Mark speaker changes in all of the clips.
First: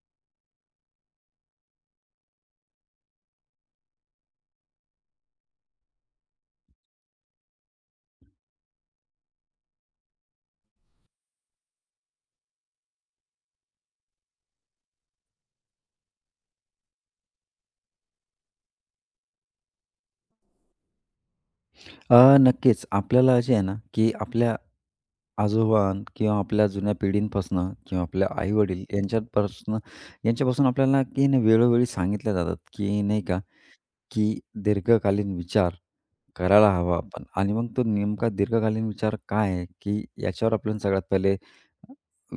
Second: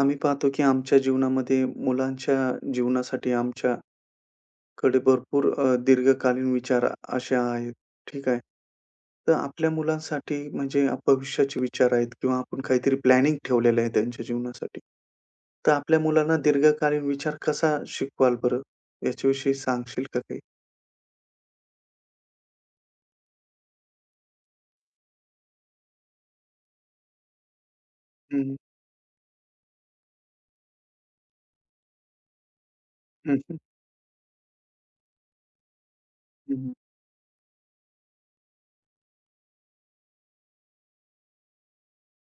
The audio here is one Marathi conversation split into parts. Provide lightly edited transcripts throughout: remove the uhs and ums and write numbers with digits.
Speaker 1: आम्ही पाहतो की आमच्या जीवनामध्ये मुलांच्या जीवनासाठी आमच्याकडे भरपूर दीर्घकालीन विचार असे आहेत, ठीक आहे. तर आपल्या मुलांसाठी म्हणजे भविष्याचे विचार आहेत किंवा आपण काहीतरी प्लॅनिंग ठेवलेलं आहे त्यांच्या जीवनासाठी. तर आपल्या मुलांना दीर्घकालीन विचार कसा शिकवाल बरं? याच्याविषयी सांगशील का काही?
Speaker 2: नक्कीच. आपल्याला जे आहे ना, की आपल्या आजोबा किंवा आपल्या जुन्या पिढींपासनं किंवा आपल्या
Speaker 1: हं, हं.
Speaker 2: आई-वडील यांच्यापासून आपल्याला की नाही वेळोवेळी सांगितल्या जातात, की नाही
Speaker 1: हं,
Speaker 2: का,
Speaker 1: हं.
Speaker 2: की दीर्घकालीन विचार करायला
Speaker 1: हं.
Speaker 2: हवा आपण आणि मग तो नेमका दीर्घकालीन विचार काय आहे, की याच्यावर आपण सगळ्यात पहिले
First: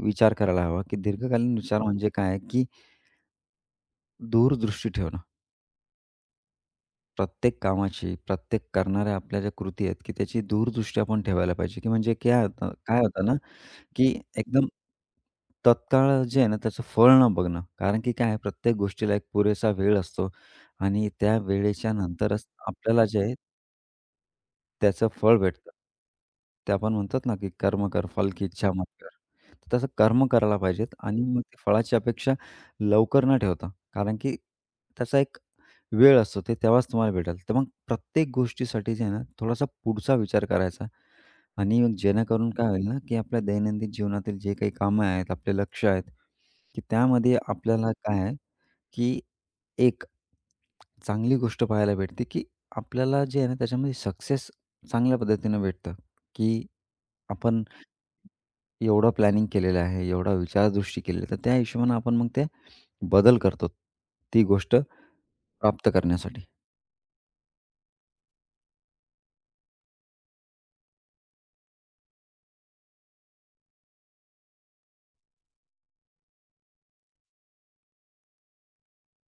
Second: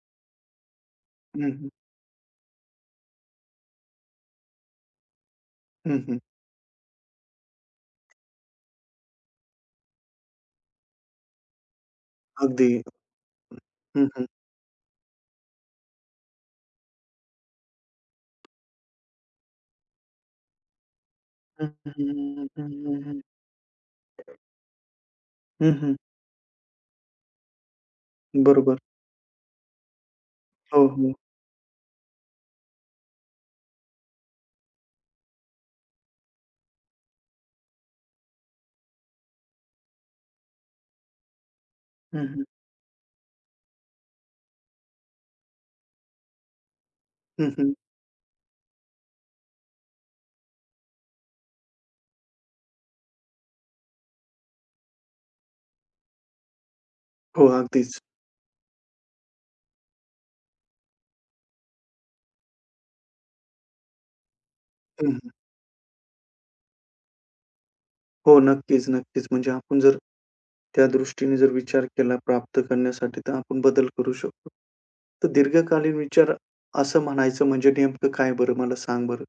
Speaker 2: विचार करायला हवा, की
Speaker 1: हं,
Speaker 2: दीर्घकालीन
Speaker 1: हं.
Speaker 2: विचार म्हणजे काय आहे, की दूरदृष्टी ठेवणं.
Speaker 1: हं,
Speaker 2: प्रत्येक कामाची, प्रत्येक करणाऱ्या आपल्या ज्या कृती आहेत, की त्याची दूरदृष्टी आपण ठेवायला पाहिजे, की म्हणजे काय
Speaker 1: अगदी.
Speaker 2: होतं काय होतं ना की
Speaker 1: हं.
Speaker 2: एकदम तत्काळ जे आहे ना, त्याचं फळ न बघणं. कारण की काय आहे, प्रत्येक गोष्टीला एक पुरेसा वेळ असतो आणि त्या
Speaker 1: हं,
Speaker 2: वेळेच्या
Speaker 1: हं,
Speaker 2: नंतरच
Speaker 1: हं, हं, हं,
Speaker 2: आपल्याला जे
Speaker 1: हं.
Speaker 2: आहे, त्याचं फळ भेटतं.
Speaker 1: हं, हं.
Speaker 2: ते आपण म्हणतात ना, की कर्म कर, फल की इच्छा
Speaker 1: बरोबर.
Speaker 2: मत कर. तर तसं कर्म करायला
Speaker 1: हो,
Speaker 2: पाहिजेत
Speaker 1: हो.
Speaker 2: आणि मग ते फळाची अपेक्षा लवकर न ठेवता. कारण की त्याचा एक वेळ असतो, ते तेव्हाच तुम्हाला भेटेल. तर मग प्रत्येक गोष्टीसाठी जे आहे ना, थोडासा पुढचा विचार करायचा. आणि मग
Speaker 1: हं, हं.
Speaker 2: जेणेकरून काय होईल ना, की आपल्या दैनंदिन जीवनातील जे काही कामं आहेत, आपले लक्ष्य आहेत, की त्यामध्ये
Speaker 1: हं, हं.
Speaker 2: आपल्याला काय आहे, की एक चांगली गोष्ट पाहायला भेटते, की आपल्याला जे आहे ना, त्याच्यामध्ये सक्सेस चांगल्या पद्धतीनं भेटतं, की
Speaker 1: हो,
Speaker 2: आपण
Speaker 1: अगदीच.
Speaker 2: एवढं प्लॅनिंग केलेलं आहे, एवढा विचारदृष्टी केलेली आहे, तर त्या हिशोबानं आपण मग ते बदल करतो, ती गोष्ट
Speaker 1: हं, हं.
Speaker 2: प्राप्त करण्यासाठी.
Speaker 1: हो, नक्कीच, नक्कीच. म्हणजे आपण जर त्या दृष्टीने जर विचार केला प्राप्त करण्यासाठी, तर आपण बदल करू शकतो. तर दीर्घकालीन विचार असं म्हणायचं म्हणजे नेमकं काय बरं मला सांग बरं?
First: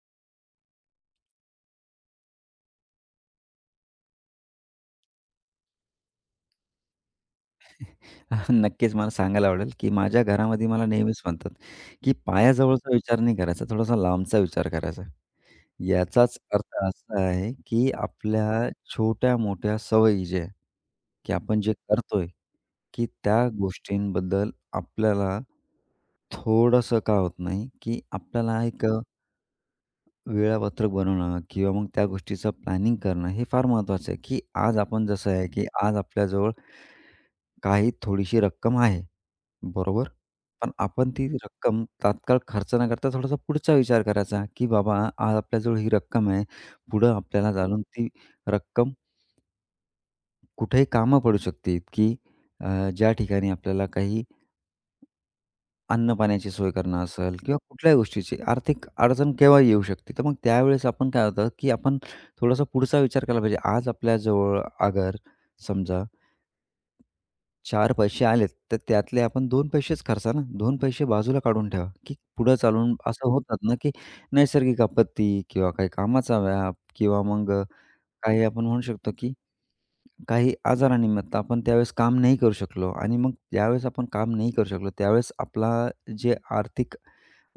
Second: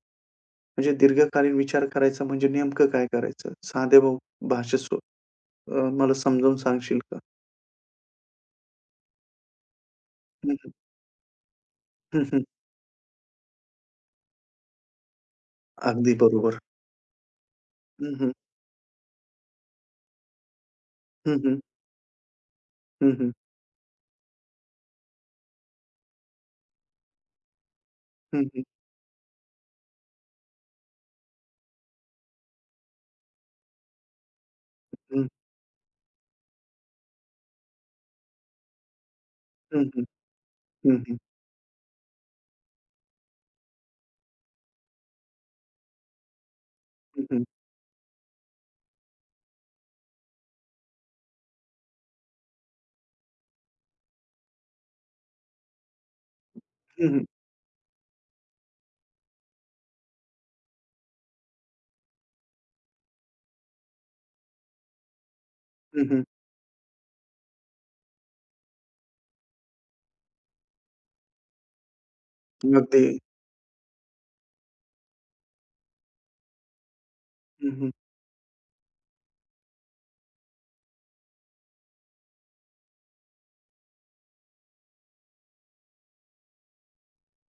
Speaker 1: म्हणजे दीर्घकालीन विचार करायचा म्हणजे नेमकं काय करायचं? साध्या भाषेत मला समजावून सांगशील का?
Speaker 2: नक्कीच मला सांगायला आवडेल, की माझ्या
Speaker 1: हं,
Speaker 2: घरामध्ये
Speaker 1: हं.
Speaker 2: मला नेहमीच म्हणतात, की
Speaker 1: हं, हं.
Speaker 2: पायाजवळचा विचार नाही करायचा, थोडासा लांबचा विचार करायचा.
Speaker 1: अगदी
Speaker 2: याचाच
Speaker 1: बरोबर.
Speaker 2: अर्थ असा आहे, की
Speaker 1: हं, हं.
Speaker 2: आपल्या छोट्या-मोठ्या सवयी ज्या आहे, की
Speaker 1: हं, हं.
Speaker 2: आपण जे करतोय, की
Speaker 1: हं, हं.
Speaker 2: त्या गोष्टींबद्दल आपल्याला थोडंसं का होत नाही, की
Speaker 1: हं,
Speaker 2: आपल्याला
Speaker 1: हं.
Speaker 2: एक वेळापत्रक बनवणं किंवा मग त्या गोष्टीचं प्लॅनिंग करणं हे फार महत्त्वाचं आहे, की आज आपण
Speaker 1: हं.
Speaker 2: जसं आहे, की आज आपल्याजवळ काही थोडीशी रक्कम आहे,
Speaker 1: हं, हं.
Speaker 2: बरोबर. पण
Speaker 1: हं,
Speaker 2: आपण
Speaker 1: हं.
Speaker 2: ती रक्कम तात्काळ खर्च न करता थोडासा पुढचा विचार करायचा, की बाबा आज आपल्याजवळ ही रक्कम आहे. पुढं
Speaker 1: हं, हं.
Speaker 2: आपल्याला जाणून ती रक्कम कुठेही कामं पडू शकते, की अ, ज्या ठिकाणी आपल्याला काही अन्न-पाण्याची सोय करणं
Speaker 1: हं, हं.
Speaker 2: असेल किंवा कुठल्याही गोष्टीची आर्थिक अडचण केव्हाही येऊ शकते. तर मग त्यावेळेस आपण काय होतं, की आपण थोडासा पुढचा विचार केला पाहिजे. आज आपल्याजवळ अगर समजा
Speaker 1: हं, हं.
Speaker 2: चार पैसे आलेत, तर त्यातले आपण दोन पैसेच खर्चा ना. दोन पैसे बाजूला काढून ठेवा, की पुढं चालून
Speaker 1: अगदी.
Speaker 2: असं होतात ना, की नैसर्गिक आपत्ती किंवा काही कामाचा व्याप किंवा मग
Speaker 1: हं, हं.
Speaker 2: काही आपण म्हणू शकतो, की काही आजारानिमित्त आपण त्यावेळेस काम नाही करू शकलो आणि मग ज्यावेळेस आपण काम नाही करू शकलो, त्यावेळेस आपला जे आर्थिक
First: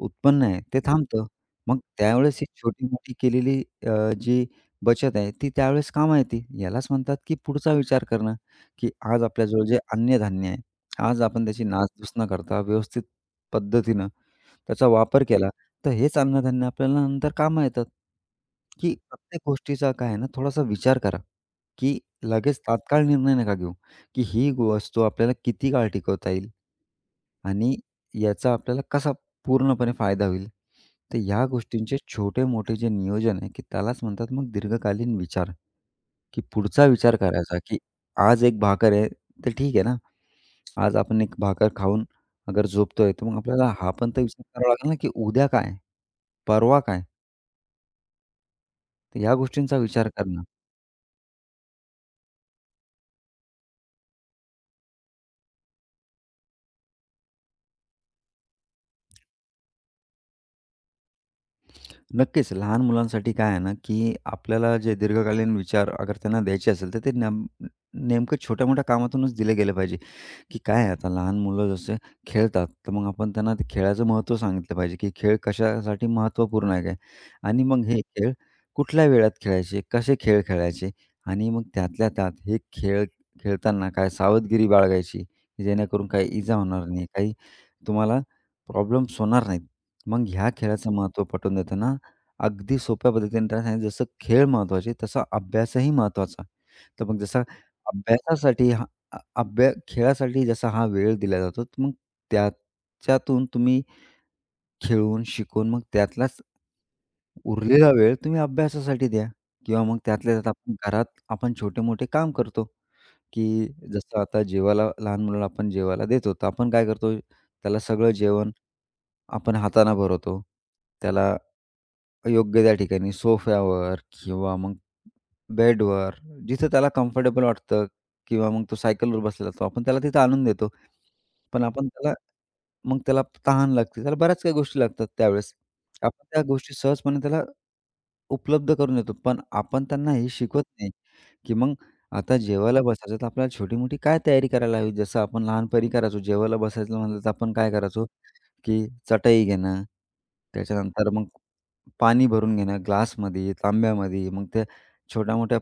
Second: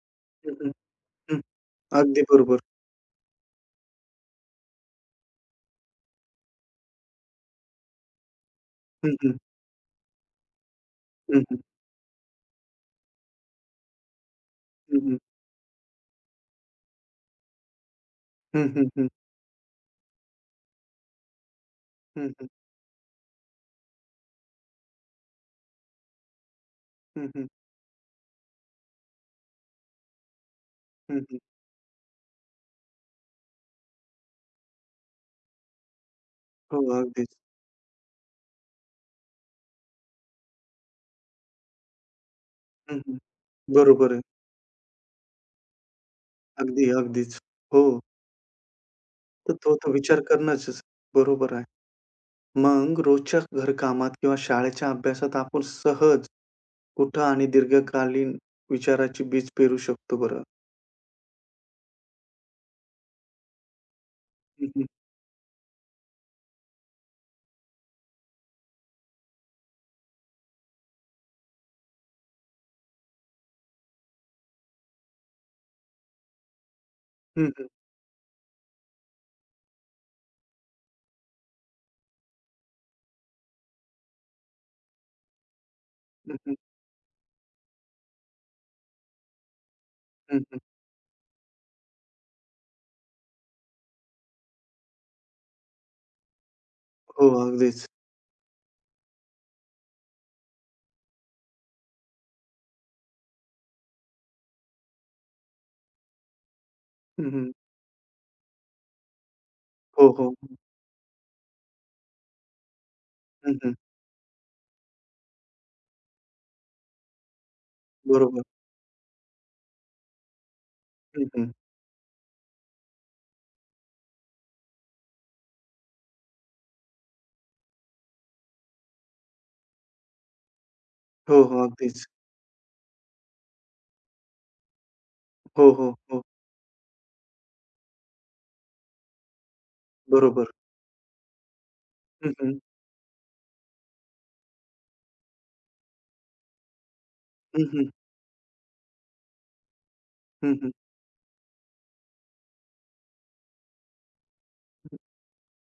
Speaker 2: उत्पन्न
Speaker 1: हं,
Speaker 2: आहे
Speaker 1: हं.
Speaker 2: ते थांबतं.
Speaker 1: हं.
Speaker 2: मग
Speaker 1: अगदी
Speaker 2: त्यावेळेस ही
Speaker 1: बरोबर.
Speaker 2: छोटी-मोठी केलेली अ, जी बचत आहे ती त्यावेळेस कामा येते. यालाच म्हणतात की पुढचा विचार करणं, की
Speaker 1: हं,
Speaker 2: आज
Speaker 1: हं.
Speaker 2: आपल्याजवळ जे अन्नधान्य आहे, आज
Speaker 1: हं,
Speaker 2: आपण
Speaker 1: हं.
Speaker 2: त्याची नासधूस न करता व्यवस्थित पद्धतीनं त्याचा
Speaker 1: हं, हं.
Speaker 2: वापर केला, तर हेच अन्नधान्य आपल्याला नंतर कामं येतात,
Speaker 1: हं, हं,
Speaker 2: की
Speaker 1: हं.
Speaker 2: प्रत्येक गोष्टीचा काय आहे ना थोडासा विचार करा, की
Speaker 1: हं, हं.
Speaker 2: लगेच तात्काळ निर्णय नका घेऊ, की ही वस्तू आपल्याला किती काळ टिकवता येईल
Speaker 1: हं, हं.
Speaker 2: आणि याचा आपल्याला कसा पूर्णपणे फायदा होईल.
Speaker 1: हं,
Speaker 2: तर
Speaker 1: हं.
Speaker 2: ह्या गोष्टींचे छोटे-मोठे जे नियोजन आहे, की त्यालाच म्हणतात मग दीर्घकालीन विचार, की
Speaker 1: हो,
Speaker 2: पुढचा विचार
Speaker 1: अगदीच.
Speaker 2: करायचा, की आज एक भाकर आहे, तर ठीक आहे ना, आज आपण एक भाकर खाऊन अगर
Speaker 1: हं,
Speaker 2: झोपतोय,
Speaker 1: हं.
Speaker 2: तर मग आपल्याला हा पण
Speaker 1: बरोबर आहे.
Speaker 2: तर विचार करावा लागेल ना, की उद्या काय? परवा
Speaker 1: अगदी,
Speaker 2: काय?
Speaker 1: अगदीच. हो,
Speaker 2: तर ह्या
Speaker 1: तर तो
Speaker 2: गोष्टींचा
Speaker 1: तर
Speaker 2: विचार
Speaker 1: विचार
Speaker 2: करणं.
Speaker 1: करणंच बरोबर आहे. मग रोजच्या घरकामात किंवा शाळेच्या अभ्यासात आपण सहज कुठं आणि दीर्घकालीन विचाराची बीज पेरू शकतो बरं?
Speaker 2: नक्कीच लहान मुलांसाठी काय आहे ना, की
Speaker 1: हं,
Speaker 2: आपल्याला
Speaker 1: हं.
Speaker 2: जे दीर्घकालीन विचार अगर त्यांना द्यायचे असेल, तर ते नेमकं छोट्या-मोठ्या कामातूनच दिले गेले पाहिजे. की काय आहे आता लहान मुलं जसे खेळतात, तर मग आपण त्यांना ते खेळाचं महत्त्व सांगितलं पाहिजे, की खेळ कशासाठी महत्त्वपूर्ण आहे काय?
Speaker 1: हं,
Speaker 2: आणि
Speaker 1: हं.
Speaker 2: मग हे खेळ कुठल्या वेळात खेळायचे, कसे खेळ खेळायचे आणि मग त्यातल्या त्यात हे खेळ खेळताना काय सावधगिरी बाळगायची, की जेणेकरून काही
Speaker 1: हं,
Speaker 2: इजा
Speaker 1: हं.
Speaker 2: होणार नाही, काही तुम्हाला प्रॉब्लेम्स होणार नाहीत. मग
Speaker 1: हं,
Speaker 2: ह्या
Speaker 1: हं.
Speaker 2: खेळाचं महत्त्व पटवून देताना अगदी सोप्या पद्धतीने त्यांना सांगितलं, जसं खेळ महत्त्वाचे तसा अभ्यासही महत्त्वाचा. तर मग
Speaker 1: हो,
Speaker 2: जसा
Speaker 1: अगदीच.
Speaker 2: अभ्यासासाठी हा अ, अभ्या खेळासाठी जसा हा वेळ दिला जातो, तर मग त्याच्यातून तुम्ही खेळून, शिकून मग त्यातलाच
Speaker 1: हं, हं.
Speaker 2: उरलेला वेळ तुम्ही अभ्यासासाठी द्या किंवा मग
Speaker 1: हो, हो.
Speaker 2: त्यातल्या त्यात आपण घरात छोटे-मोठे काम करतो,
Speaker 1: हं,
Speaker 2: की
Speaker 1: हं.
Speaker 2: जसं आता जेवायला लहान मुलाला आपण जेवायला देतो, तर आपण काय करतो, त्याला सगळं
Speaker 1: बरोबर.
Speaker 2: जेवण आपण हाताने भरवतो.
Speaker 1: हं,
Speaker 2: त्याला
Speaker 1: हं.
Speaker 2: योग्य त्या ठिकाणी सोफ्यावर किंवा मग बेडवर, जिथं त्याला कम्फर्टेबल वाटतं किंवा मग तो सायकलवर बसलेला असतो. आपण त्याला तिथं आणून देतो.
Speaker 1: हो,
Speaker 2: पण
Speaker 1: हो.
Speaker 2: आपण
Speaker 1: अगदीच.
Speaker 2: त्याला मग त्याला तहान लागते. त्याला बऱ्याच काही गोष्टी लागतात त्यावेळेस.
Speaker 1: हो, हो, हो.
Speaker 2: आपण त्या गोष्टी सहजपणे त्याला उपलब्ध करून देतो. पण आपण त्यांना हे
Speaker 1: बरोबर.
Speaker 2: शिकवत नाही, की मग
Speaker 1: हं,
Speaker 2: आता
Speaker 1: हं.
Speaker 2: जेवायला बसायचं तर आपल्याला छोटी-मोठी काय तयारी करायला हवी. जसं आपण लहानपणी करायचो जेवायला बसायचं म्हणलं तर आपण
Speaker 1: हं,
Speaker 2: काय
Speaker 1: हं.
Speaker 2: करायचो, की चटई घेणं,
Speaker 1: हं, हं.
Speaker 2: त्याच्यानंतर मग पाणी भरून घेणं ग्लासमध्ये, तांब्यामध्ये, मग त्या छोट्या-मोठ्या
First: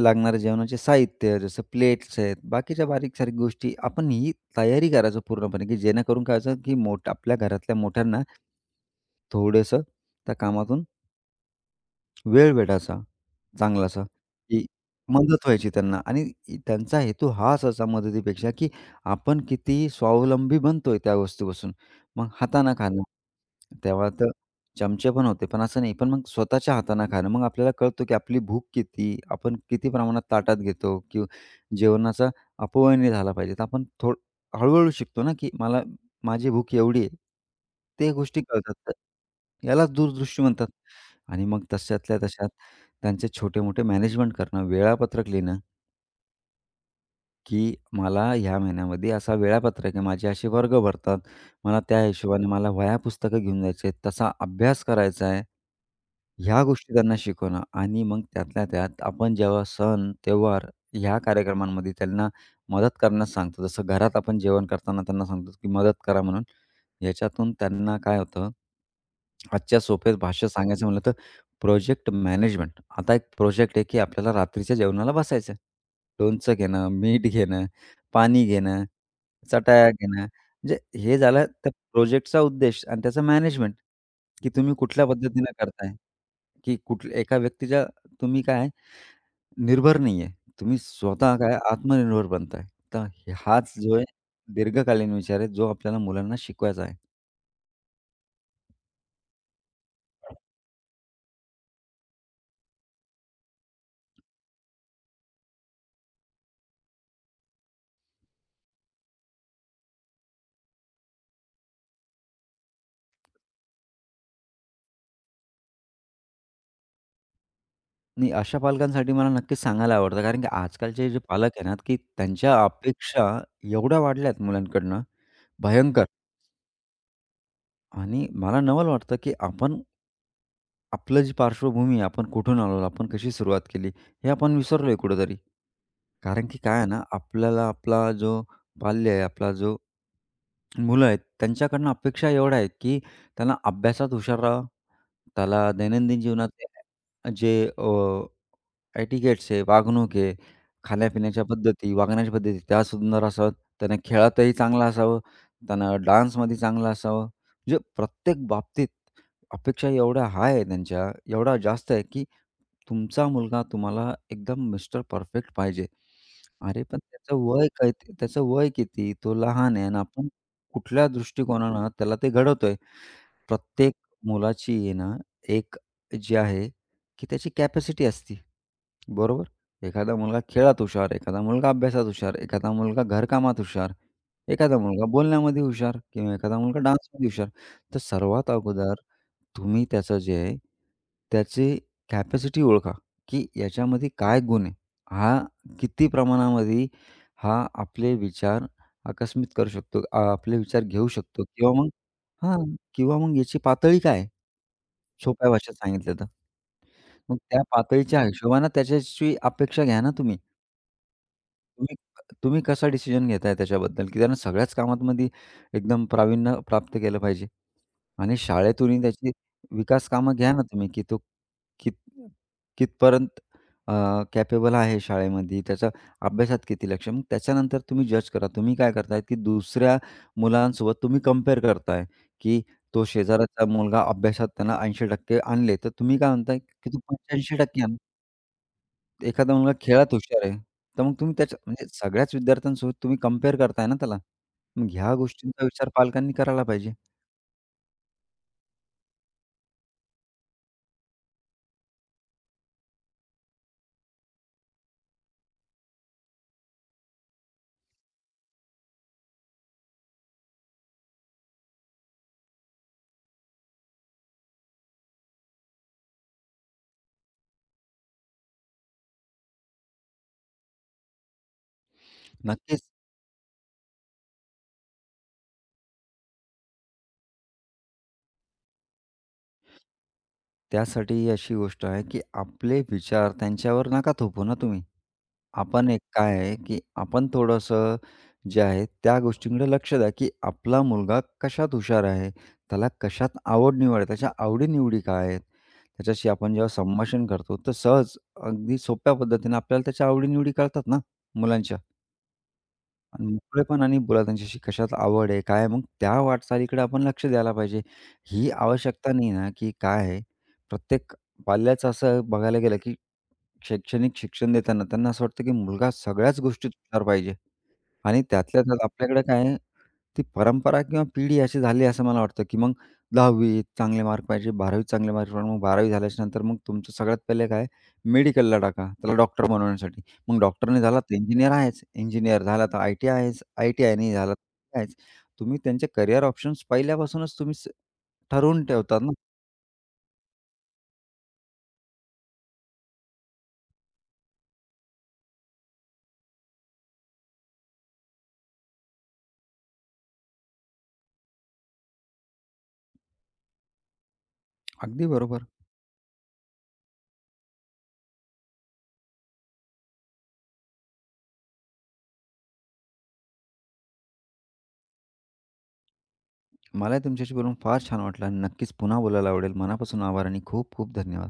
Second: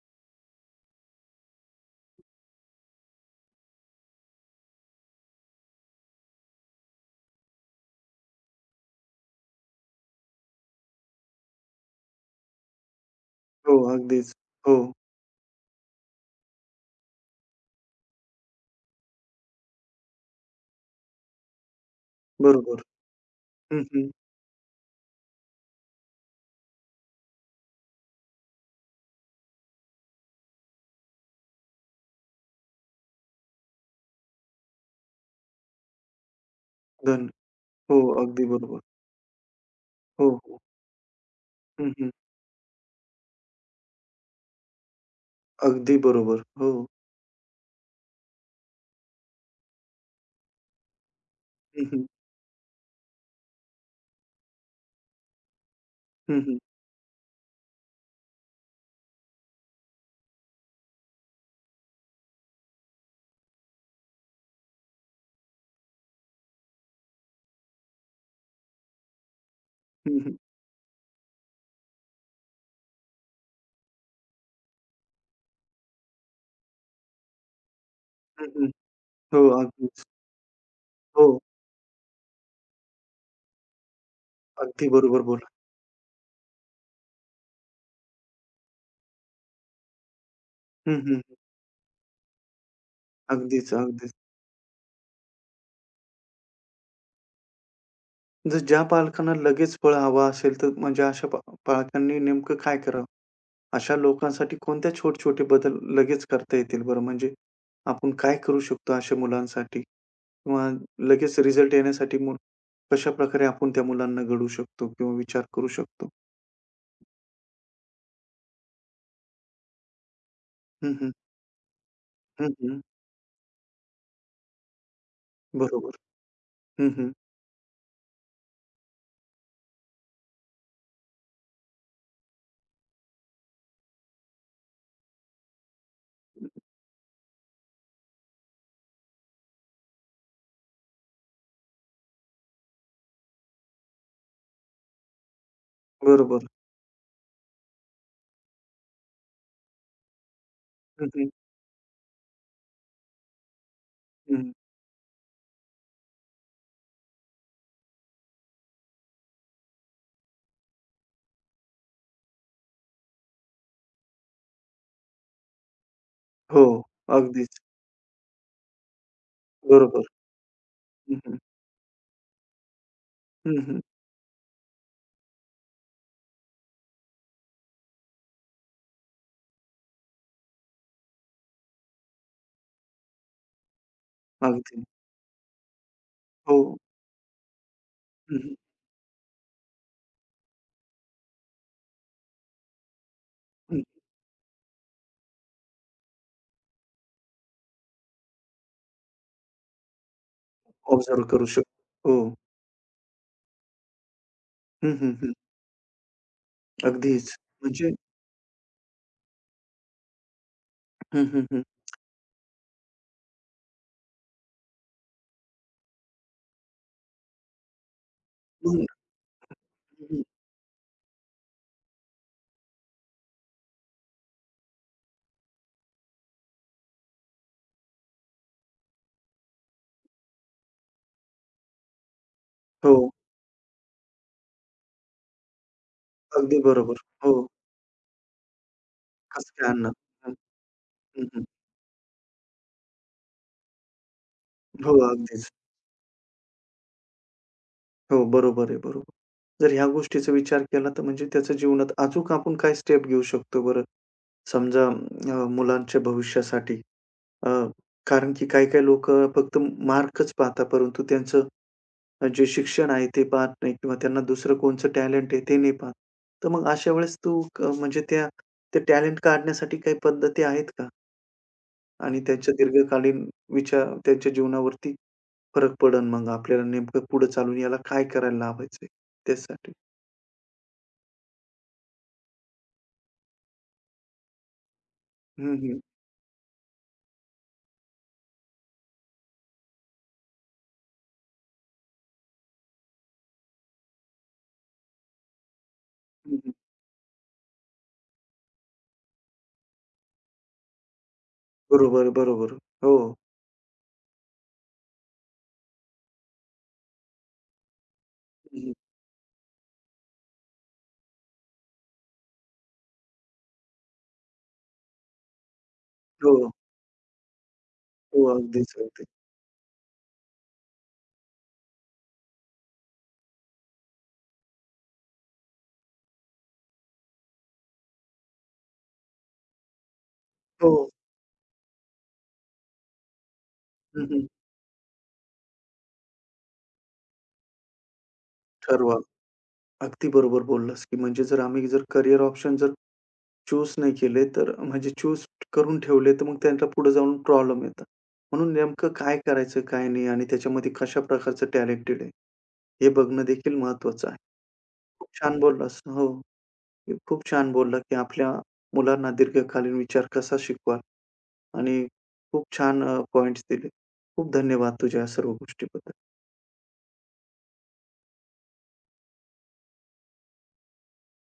Speaker 2: लागणाऱ्या जेवणाचे साहित्य, जसं प्लेट्स आहेत, बाकीच्या बारीक-सारीक गोष्टी आपण ही तयारी करायचो पूर्णपणे, की जेणेकरून काय व्हायचं, की आपल्या घरातल्या मोठ्यांना थोडंसं त्या कामातून वेळ भेटायचा
Speaker 1: हो,
Speaker 2: चांगलासा,
Speaker 1: अगदीच.
Speaker 2: की
Speaker 1: हो.
Speaker 2: मदत व्हायची त्यांना आणि त्यांचा हेतू हा असायचा मदतीपेक्षा, की आपण किती स्वावलंबी बनतोय त्या वस्तूपासून. मग हातानं
Speaker 1: बरोबर.
Speaker 2: खाणं,
Speaker 1: हं,
Speaker 2: तेव्हा
Speaker 1: हं.
Speaker 2: तर चमचे पण होते, पण असं नाही. पण मग स्वतःच्या हातानं खाणं, मग आपल्याला कळतं, की आपली भूक किती, आपण किती प्रमाणात ताटात घेतो किंवा जेवणाचा अपव्यय नाही झाला पाहिजे. तर आपण थोडं हळू शिकतो ना, की मला माझी भूक एवढी आहे.
Speaker 1: धन हो,
Speaker 2: ते गोष्टी
Speaker 1: अगदी
Speaker 2: कळतात.
Speaker 1: बरोबर.
Speaker 2: तर यालाच
Speaker 1: हो,
Speaker 2: दूरदृष्टी
Speaker 1: हो.
Speaker 2: म्हणतात. आणि मग
Speaker 1: हं, हं.
Speaker 2: तशातल्या तशात त्यांचे छोटे-मोठे मॅनेजमेंट करणं, वेळापत्रक लिहिणं,
Speaker 1: अगदी बरोबर. हो.
Speaker 2: की मला ह्या महिन्यामध्ये असा वेळापत्रक आहे, माझे असे वर्ग भरतात, मला
Speaker 1: हं,
Speaker 2: त्या
Speaker 1: हं.
Speaker 2: हिशोबाने मला वह्या पुस्तकं घेऊन जायचे आहेत, तसा अभ्यास करायचा आहे.
Speaker 1: हं, हं.
Speaker 2: ह्या गोष्टी त्यांना शिकवणं आणि मग त्यातल्या त्यात आपण जेव्हा सण, त्योहार ह्या कार्यक्रमांमध्ये त्यांना मदत करण्यास सांगतो. जसं घरात आपण जेवण करताना त्यांना सांगतो, की मदत करा म्हणून. याच्यातून त्यांना काय होतं, आजच्या सोप्या
Speaker 1: हं, हं.
Speaker 2: भाषेत सांगायचं म्हणलं तर प्रोजेक्ट मॅनेजमेंट. आता एक प्रोजेक्ट आहे, की आपल्याला रात्रीच्या जेवणाला बसायचं लोणचं घेणं, मीठ घेणं, पाणी
Speaker 1: हं, हं.
Speaker 2: घेणं,
Speaker 1: हो,
Speaker 2: चटया
Speaker 1: अगदीच.
Speaker 2: घेणं. म्हणजे हे
Speaker 1: हो,
Speaker 2: झालं त्या प्रोजेक्टचा उद्देश आणि त्याचं मॅनेजमेंट, की तुम्ही
Speaker 1: अगदी
Speaker 2: कुठल्या
Speaker 1: बरोबर बोला.
Speaker 2: पद्धतीनं करताय. की कुठल्या एका व्यक्तीच्या तुम्ही काय आहे, निर्भर नाहीये. तुम्ही
Speaker 1: हं, हं.
Speaker 2: स्वतः काय आत्मनिर्भर बनताय. तर
Speaker 1: अगदीच,
Speaker 2: हाच जो आहे
Speaker 1: अगदीच.
Speaker 2: दीर्घकालीन विचार आहे, जो आपल्याला मुलांना शिकवायचा आहे.
Speaker 1: जर ज्या पालकांना लगेच फळ हवा असेल, तर म्हणजे अशा पा पालकांनी नेमकं काय करावं? अशा लोकांसाठी कोणत्या छोटे-छोटे बदल लगेच करता येतील बरं? म्हणजे आपण काय करू शकतो अशा मुलांसाठी? किंवा लगेच रिझल्ट येण्यासाठी मग कशाप्रकारे आपण त्या मुलांना घडवू शकतो किंवा विचार करू शकतो?
Speaker 2: आणि अशा पालकांसाठी मला नक्कीच सांगायला आवडतं. कारण की
Speaker 1: हं,
Speaker 2: आजकालचे
Speaker 1: हं.
Speaker 2: जे पालक आहे ना, की
Speaker 1: हं,
Speaker 2: त्यांच्या
Speaker 1: हं.
Speaker 2: अपेक्षा एवढ्या वाढल्यात मुलांकडनं
Speaker 1: बरोबर.
Speaker 2: भयंकर.
Speaker 1: हं, हं.
Speaker 2: आणि मला नवल वाटतं, की आपण आपलं जी पार्श्वभूमी आहे, आपण कुठून आलो, आपण कशी सुरुवात केली, हे आपण विसरलोय कुठेतरी. कारण की काय आहे ना, आपल्याला आपला जो बाल्य आहे, आपला जो मुलं आहेत, त्यांच्याकडनं अपेक्षा एवढ्या आहेत, की त्याला अभ्यासात हुशार राहावं, त्याला दैनंदिन
Speaker 1: बरोबर.
Speaker 2: जीवनातले जे काही टिकेट्स आहे, वागणूक आहे,
Speaker 1: हं, हं.
Speaker 2: खाण्यापिण्याच्या पद्धती, वागण्याच्या पद्धती त्या सुंदर असाव्यात. त्यानं
Speaker 1: हं.
Speaker 2: खेळातही चांगला असावं, त्यानं डान्समध्ये चांगलं असावं. म्हणजे प्रत्येक बाबतीत अपेक्षा एवढ्या हाय आहे त्यांच्या, एवढा जास्त आहे, की तुमचा मुलगा तुम्हाला एकदम मिस्टर परफेक्ट पाहिजे.
Speaker 1: हो.
Speaker 2: अरे, पण
Speaker 1: अगदीच.
Speaker 2: त्याचं वय किती? तो लहान आहे आणि
Speaker 1: बरोबर.
Speaker 2: आपण कुठल्या
Speaker 1: हं, हं.
Speaker 2: दृष्टिकोनानं त्याला ते घडवतोय.
Speaker 1: हं, हं.
Speaker 2: प्रत्येक मुलाची आहे ना, एक जी आहे, की त्याची कॅपॅसिटी असते. बरोबर. एखादा मुलगा खेळात हुशार, एखादा मुलगा अभ्यासात हुशार, एखादा मुलगा घरकामात हुशार, एखादा
Speaker 1: अगदी.
Speaker 2: मुलगा बोलण्यामध्ये हुशार किंवा एखादा
Speaker 1: हो.
Speaker 2: मुलगा डान्समध्ये हुशार. तर
Speaker 1: हं,
Speaker 2: सर्वात
Speaker 1: हं.
Speaker 2: अगोदर तुम्ही त्याचं जे आहे, त्याची कॅपॅसिटी ओळखा, की
Speaker 1: हं.
Speaker 2: याच्यामध्ये काय गुण आहे? हा किती प्रमाणामध्ये आपले विचार आकस्मित करू शकतो, आपले विचार घेऊ
Speaker 1: ऑब्झर्व्ह
Speaker 2: शकतो
Speaker 1: करू
Speaker 2: किंवा मग
Speaker 1: शकतो. हो.
Speaker 2: हां, किंवा मग याची पातळी काय आहे?
Speaker 1: हं, हं, हं.
Speaker 2: सोप्या भाषेत सांगितलं तर.
Speaker 1: अगदीच.
Speaker 2: मग त्या
Speaker 1: म्हणजे
Speaker 2: पातळीच्या हिशोबानं त्याच्याशी अपेक्षा घ्या ना तुम्ही.
Speaker 1: हं, हं, हं.
Speaker 2: तुम्ही तुम्ही कसा डिसिजन घेताय त्याच्याबद्दल, की त्यांना सगळ्याच कामांमध्ये एकदम प्रावीण्य प्राप्त केलं पाहिजे आणि
Speaker 1: हो,
Speaker 2: शाळेतूनही त्याची
Speaker 1: हं,
Speaker 2: विकास
Speaker 1: हं.
Speaker 2: कामं घ्या ना तुम्ही, की तो कित कितपर्यंत अ, कॅपेबल आहे शाळेमध्ये, त्याचा अभ्यासात किती लक्ष. मग त्याच्यानंतर तुम्ही जज करा. तुम्ही काय करताय, की दुसऱ्या मुलांसोबत तुम्ही कंपेअर करताय, की
Speaker 1: हो.
Speaker 2: तो शेजाऱ्याचा मुलगा अभ्यासात त्यानं 80% आणले, तर तुम्ही काय
Speaker 1: अगदी
Speaker 2: म्हणताय, की तू
Speaker 1: बरोबर. हो.
Speaker 2: 85% आण.
Speaker 1: कसं
Speaker 2: एखादा
Speaker 1: काय
Speaker 2: मुलगा
Speaker 1: आणणार?
Speaker 2: खेळात
Speaker 1: हं,
Speaker 2: हुशार आहे, तर मग
Speaker 1: हं,
Speaker 2: तुम्ही
Speaker 1: हं.
Speaker 2: त्याच्या म्हणजे सगळ्याच विद्यार्थ्यांसोबत तुम्ही कंपेअर करताय ना त्याला. मग
Speaker 1: हो,
Speaker 2: ह्या
Speaker 1: अगदीच.
Speaker 2: गोष्टींचा विचार पालकांनी करायला पाहिजे.
Speaker 1: हो, बरोबर आहे, बरोबर. जर ह्या गोष्टीचा विचार केला तर म्हणजे त्याच्या जीवनात अचूक आपण काय स्टेप घेऊ शकतो बरं? समजा मुलांच्या भविष्यासाठी. अ, कारण की काही-काही लोकं फक्त मार्कच पाहतात, परंतु त्यांचं जे शिक्षण आहे ते पाहत नाही किंवा त्यांना दुसरं कोणचं टॅलेंट आहे ते नाही पाहत. तर मग अशा वेळेस तू क म्हणजे ते टॅलेंट काढण्यासाठी काही पद्धती आहेत का? आणि त्याच्या
Speaker 2: नक्कीच
Speaker 1: दीर्घकालीन विचार त्यांच्या जीवनावरती फरक पडेल मग आपल्याला नेमकं पुढे चालून याला काय करायला लावायचंय त्यासाठी?
Speaker 2: त्यासाठी अशी गोष्ट आहे, की आपले विचार त्यांच्यावर नका थोपू ना तुम्ही.
Speaker 1: हं, हं.
Speaker 2: आपण एक काय आहे, की आपण थोडंसं जे आहे त्या गोष्टींकडे लक्ष द्या, की आपला मुलगा कशात हुशार आहे, त्याला कशात आवड-निवड आहे, त्याच्या आवडी काय आहेत? त्याच्याशी
Speaker 1: हं,
Speaker 2: आपण जेव्हा संभाषण करतो, तर सहज अगदी सोप्या पद्धतीने आपल्याला त्याच्या आवडी कळतात ना मुलांच्या.
Speaker 1: बरोबर, बरोबर. हो.
Speaker 2: आणि मोकळेपण आणि बोला त्यांच्याशी कशात आवड आहे, काय आहे, मग त्या वाटचालीकडे आपण लक्ष द्यायला पाहिजे. ही
Speaker 1: हं,
Speaker 2: आवश्यकता नाही ना, की काय आहे, प्रत्येक पाल्याचं असं बघायला गेलं, की शैक्षणिक शिक्षण देताना त्यांना असं वाटतं, की मुलगा
Speaker 1: हो,
Speaker 2: सगळ्याच गोष्टीत हुशार पाहिजे आणि
Speaker 1: हो.
Speaker 2: त्यातल्या
Speaker 1: अगदीच,
Speaker 2: त्यात
Speaker 1: अगदी.
Speaker 2: आपल्याकडे काय आहे ती परंपरा किंवा पिढी अशी झाली असं मला वाटतं, की मग 10वीत चांगले मार्क पाहिजे, 12वीत चांगले मार्क पाहिजे. मग 12वी झाल्याच्या नंतर मग तुमचं सगळ्यात पहिले काय मेडिकलला टाका, त्याला डॉक्टर बनवण्यासाठी. मग डॉक्टर नाही
Speaker 1: हो.
Speaker 2: झाला तर इंजिनिअर आहेच, इंजिनिअर झाला तर आय-टी आहेच, आय-टी-आय
Speaker 1: हं,
Speaker 2: झाला तर आहेच. तुम्ही त्यांचे करियर ऑप्शन्स पहिल्यापासूनच तुम्ही स ठरवून
Speaker 1: ठरवा.
Speaker 2: ठेवतात ना.
Speaker 1: अगदी बरोबर बोललास, की म्हणजे जर आम्ही जर करियर ऑप्शन जर चूज नाही केले, तर म्हणजे चूज करून ठेवले, तर मग त्यांना पुढे जाऊन प्रॉब्लेम येतात. म्हणून नेमकं काय करायचं, काय नाही आणि त्याच्यामध्ये कशा प्रकारचं टॅलेंटेड आहे, हे बघणं देखील महत्त्वाचं आहे.
Speaker 2: अगदी
Speaker 1: खूप छान
Speaker 2: बरोबर.
Speaker 1: बोललास. हो, खूप छान बोलला, की आपल्या मुलांना दीर्घकालीन विचार कसा शिकवाल आणि खूप छान पॉइंट्स दिले. खूप धन्यवाद तुझ्या या सर्व गोष्टीबद्दल.
Speaker 2: मलाही तुमच्याशी बोलून फार छान वाटलं आणि नक्कीच पुन्हा बोलायला आवडेल. मनापासून आभार आणि खूप खूप धन्यवाद.